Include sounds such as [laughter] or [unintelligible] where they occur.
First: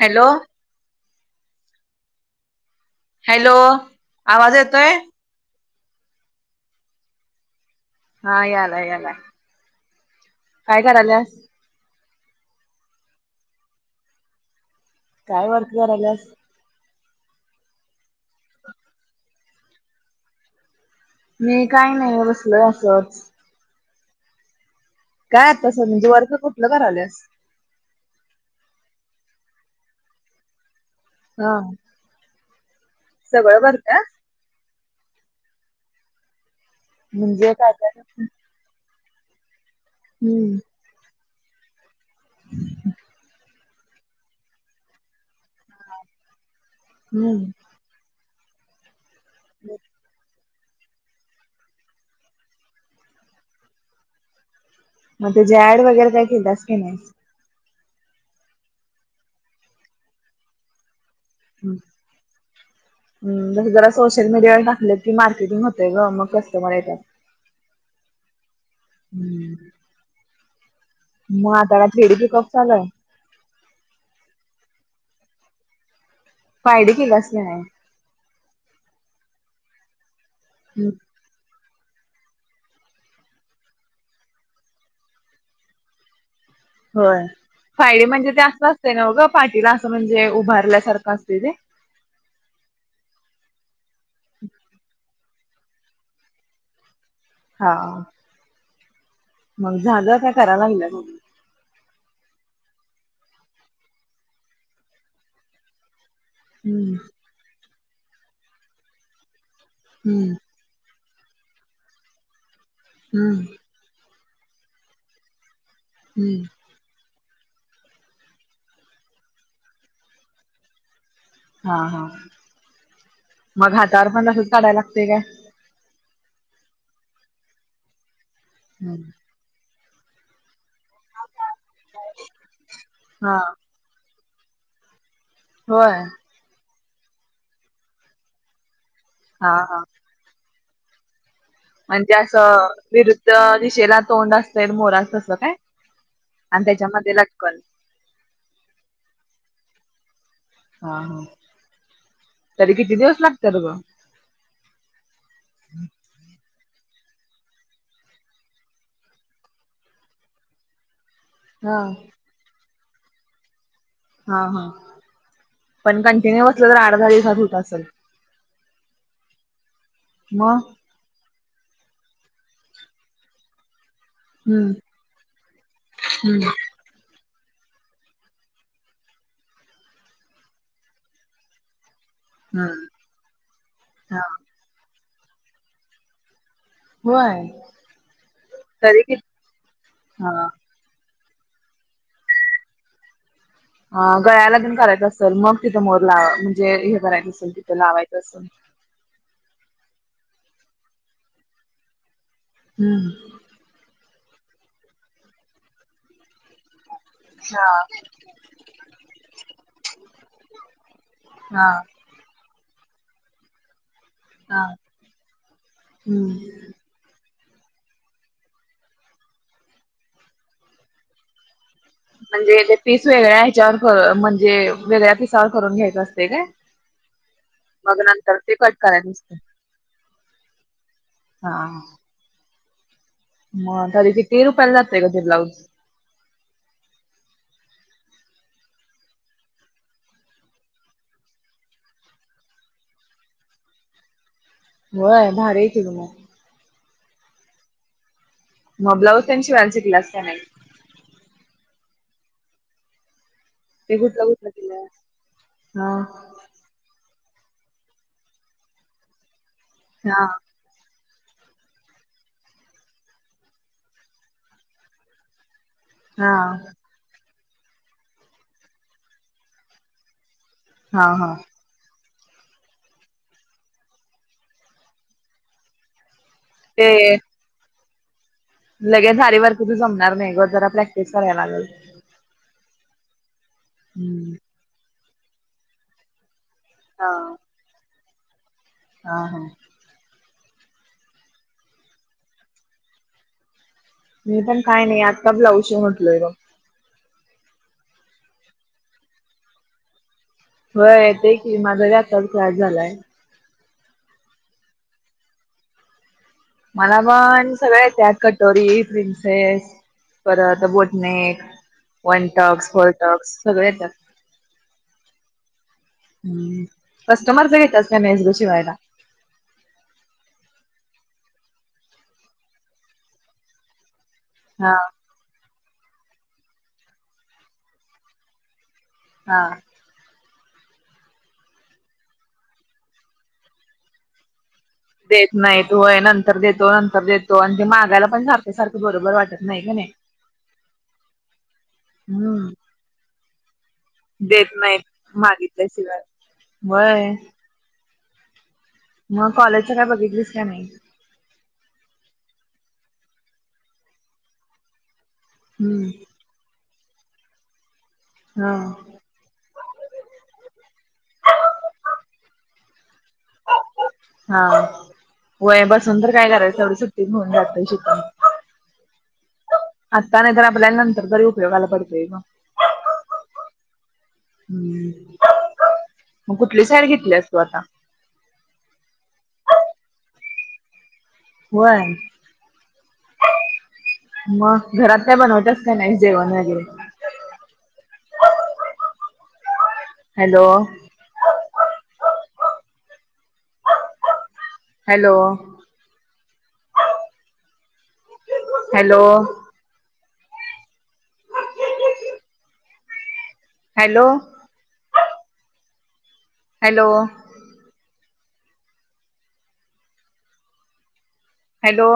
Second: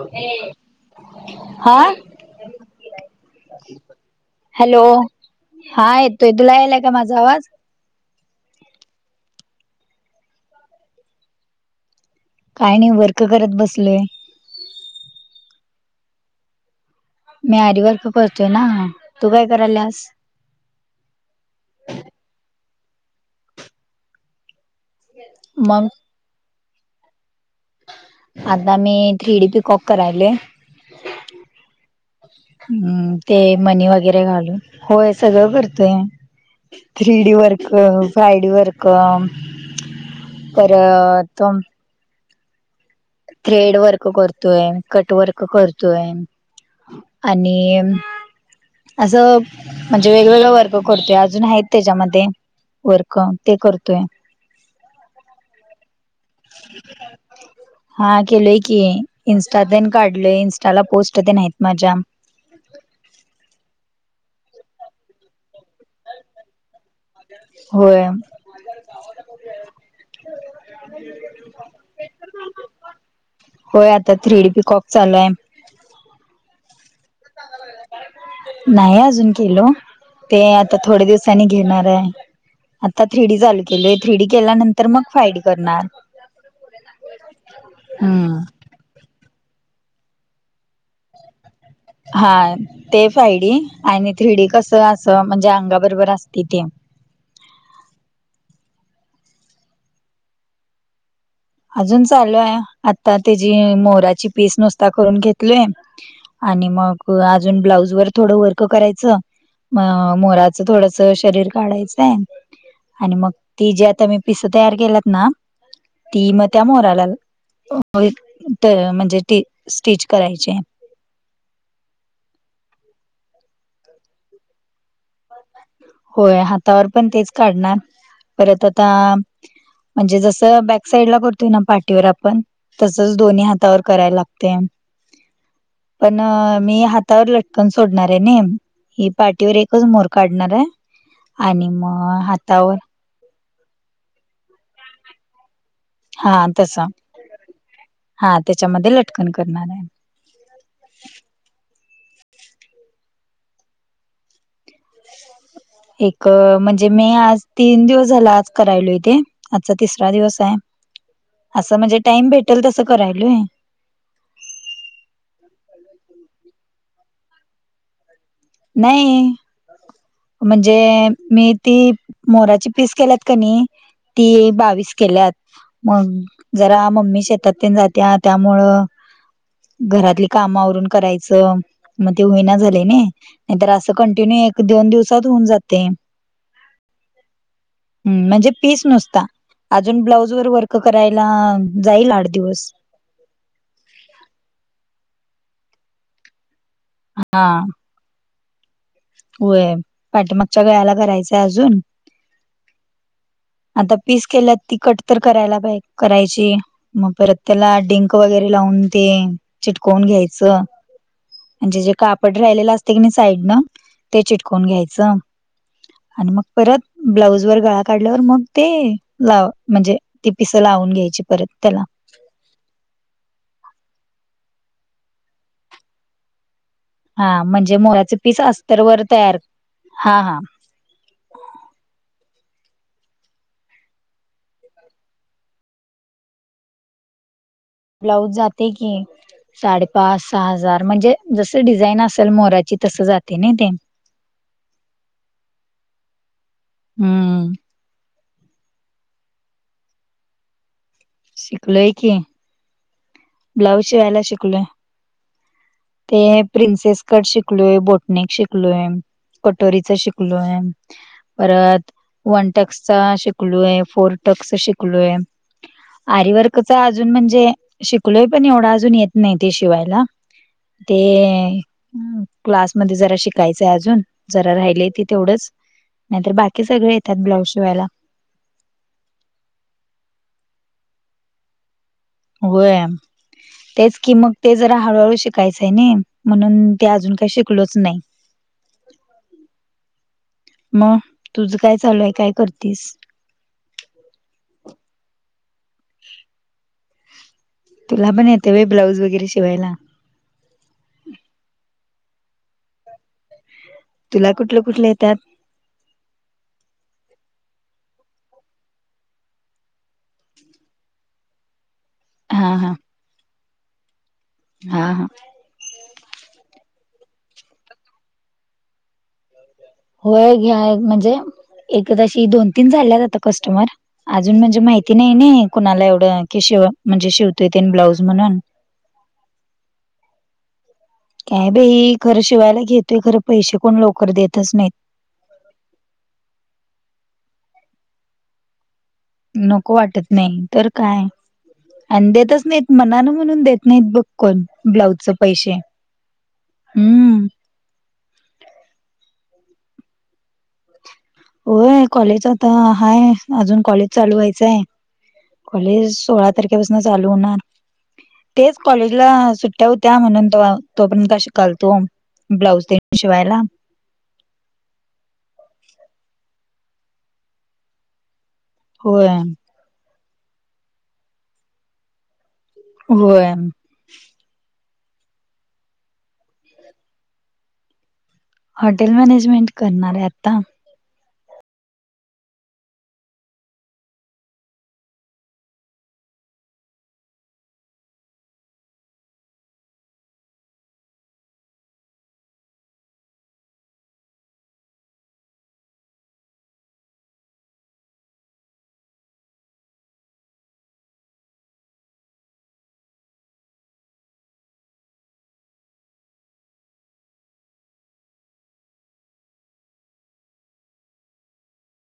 Hello आ hello आवाज hello येतोय हा येतोय तुला यालाय का माझा आवाज हा यालाय यालाय काय कराल्यास. काय नाही वर्क करत बसलोय. काय वर्क करायल्यास. मी आरीवर्क करतोय ना तू काय कराल्यास. मी काही नाही बसलोय असंच. काय आता मग सं म्हज वर्क कुठलं कराल्यास. आता मी थेरी पीकॉक करालोय. हा हम्म ते सगळं मणी करत्यास वगैरे घालून. होय सगळं करतोय. थ्री डी म्हणजे वर्क काय काय करत्यास फाय डी वर्क क हम्म परत [unintelligible] थ्रेड वर्क करतोय. कट वर्क करतोय. हम्म आणि असं म्हणजे वेगवेगळ वर्क करतोय अजून आहेत त्याच्यामध्ये वर्क ते करतोय. म त्याची ऍड वगैरे काय केल्यास की नाही. हा केलोय की इन्स्टा तेन काढलोय इंस्टाला पोस्ट तेन हैत. [unintelligible] हम्म म्हणजे जरा सोशल मीडियावर टाकलं की मार्केटिंग होतय ग मग कस्टमर येत्यात. होय हम्म मग आता काय थ्री डी पीकॉक चालू हाय होय आता थ्री डी पीकॉक चालू हाय फायडी केलास काय नाही? नाही अजून केलो, ते आता हम्म थोडया दिवसांनी घेणार हाय. आता थ्रीडी चालू केलय, थ्रीडी केल्यानंतर मग फाईडी करणार. होय, फ्रायडे म्हणजे हम्म ते असं असतय नव्ह गं, पाठीला असं म्हणजे उभारल्यासारखं असते ते. हा, ते फ्रायडी आणि थ्रीडी कसं असं म्हणजे अंगा बरोबर असते ते. हा. मग झालं काय कराय लागल्यात. अजून चालू हाय. आता त्येजी मोराची पीस नुसता करून घेतलेय. आणि हम्म. मग, अजून ब्लाऊज वर थोडं वर्क करायचं म हम्म मोरा च, थोडस शरीर काढायचाय आणि मग हम्म ती जी आता मी पिस तयार केल्यात ना. ती हम्म मग त्या मोराला, म, त, म्हणजे टी, स्टिच करायचे. हा, हा मग हातावर पण असच काढाय लागतय काय? होय हातावर पण तेच काढणार, परत आता म्हणजे जस बॅक साईड ला करतोय ना पाठीवर आपण, तसच हा दोन्ही हातावर कराय लागतय. होय पण, मी हातावर लटकन सोडणार आहे नि. ही हा पाठीवर हा. एकच मोर काढणार हाय. म्हणजे असं, विरुद्ध दिशेला तोंड असतय मोराच तसं काय? हा आणि तस, त्याच्यामध्ये लटकन हा त्याच्यामध्ये लटकन करणार हाय. हा, हा तरी किती दिवस लागत्यात गं? एक म्हणजे मी आज तीन दिवस झाल आज करायलो ते. आजचा तिसरा दिवस हाय. [unintelligible] असं म्हणजे टाइम भेटेल तसं करायलोय. हा, हा पण कंटिन्यू बसलं तर आठ -दहा दिवसात हुत असल. नाही, मग म्हणजे मी ती मोराची पीस केल्यात कनी ती हम्म बावीस केल्यात, मग हम्म जरा मम्मी शेतात तेन जाते त्या, त्यामुळ घरातली काम आवरून करायचं. मग ते होईना हम्म. झाले नही, नाही तर असं हा कंटिन्यू एक- दोन दिवसात होऊन जातय होय म्हणजे पीस तरी कि नुसता, अजून हा ब्लाउज वर वर्क करायला जाईल आठ दिवस. गळ्याला तेन करायचं असल, मग तिथं मोर ला म्हणजे हे करायचं हा असेल तिथं लावायचं असल? होय, पाठीमागच्या गळ्याला करायचंय अजून. हम्म. आता पीस केल्यात, ती कट तर करायला पा, करायची. मग परत हा त्याला डिंक वगैरे लावून ते चिटकवून घ्यायचं. हा आणि जे, जे काप पड राहिलेला असतय कणी साईडन ते हा चिटकून घ्यायचं, आणि मग हम्म परत ब्लाऊज वर गळा काढल्यावर मग ते, लाव म्हणजे ती पिस लावून घ्यायची परत त्येला. म्हणजे ते पीस वेगळ्या ह्याच्यावर, क, म्हणजे वेगळ्या पिसावर करून घ्यायचं असतय काय? हा, म्हणजे मग मोराचे नंतर पीस ते कट अस्तर वर करायचं असते तयार. हा, हा. हां. मग, तरी किती रुपयाला जातंय ग ते ब्लाउज? ब्लाऊज जातय की साडे-पाच, सहा हजार म्हणजे जस डिझाईन असल मोराची. तसं जातय नही ते. होय भारी आहे कि मग हम्म मग ब्लाऊज त्यां शिवायला शिकल्यास का नाही? शिकलोय कि ब्लाऊज ते शिवायला कुठलं कुठलं शिकलोय. केल्यास हा ते प्रिन्सेस कट शिकलोय बोटनेक शिकलोय कटोरीच हा शिकलोय. परत वन टक्सचा शिकलोय फोर टक्स शिकलोय. हा आरीवर्कचा अजून म्हणजे शिकलोय पण एवढा अजून येत नाही ते शिवायला ते हा हा क्लासमध्ये जरा शिकायचंय अजून जरा राहिले ते तेवढच नाहीतर बाकी ते सगळे येतात ब्लाऊज शिवायला लगेच अरी वर्कच जमणार नाही ग जरा प्रॅक्टिस करायला लागलं. होय तेच कि मग हम्म. ते जरा हळूहळू शिकायचंय ना म्हणून ते हा अजून काही शिकलोच नाही. हा हा मग तुझं काय चालू हाय काय करतीस? मी पण काय नाही आत्ता ब्लाऊशी शिवून बसलोय बघ तुला पण येतं होय ब्लाऊज वगैरे शिवायला. होय येत की माझा आताच क्लास झालाय. तुला कुठले कुठले येतात? मला पण सगळं येतात कटोरी प्रिन्सेस परत बोटनेक वन हा टक्स हा फोर टक्स सगळे येतात. हा हा हम्म कस्टमरच घेतल्यास का नाहीस ग शिवायला? होय घ्या म्हणजे एक तशी दोन तीन झाल्यात आता कस्टमर. अजून म्हणजे हा माहिती नाही ना कुणाला एवढं की शिव म्हणजे शिवतो ते ब्लाऊज म्हणून हा काय बाई खरं शिवायला घेतोय खरं पैसे कोण लवकर देतच नाहीत. देत नाही होय नंतर देतो नंतर देतो आणि ते मागायला पण सारखं सारखं ते सारखं बरोबर वाटतं नको वाटतं नाही तर काय आणि देतच हम्म नाहीत मनान म्हणून देत नाहीत बघ. कोण देत नाहीत ब्लाऊजच पैसेे मागितल्याशिवाय. व्हय. हम्म मग कॉलेजच्या काय बघितलीस का नाही? होय कॉलेज आता हाय अजून कॉलेज चालू व्हायचंय. हम्म. कॉलेज सोळा तारखेपासून चालू होणार हा तेच कॉलेज तिला सुट्टया होत्या म्हणून तर तो पण काय शिकालतो ब्लाउज ते शिवायला. हा होय बसून तर काय करायचं तेवढं सुट्टीत होऊन जातय शिकायचं. होय. आत्ता नाही तर आपल्याला नंतर तरी उपयोगाला पडतोय ग होय हम्म मग कुठली साईड घेतलीस तु आता? हॉटेल मॅनेजमेंट करणार आहे आता. होय मग घरात का बनवतेस काय नाही जेवण वगैरे? Hello! Hello! Hello! Hello! Hello! Hello!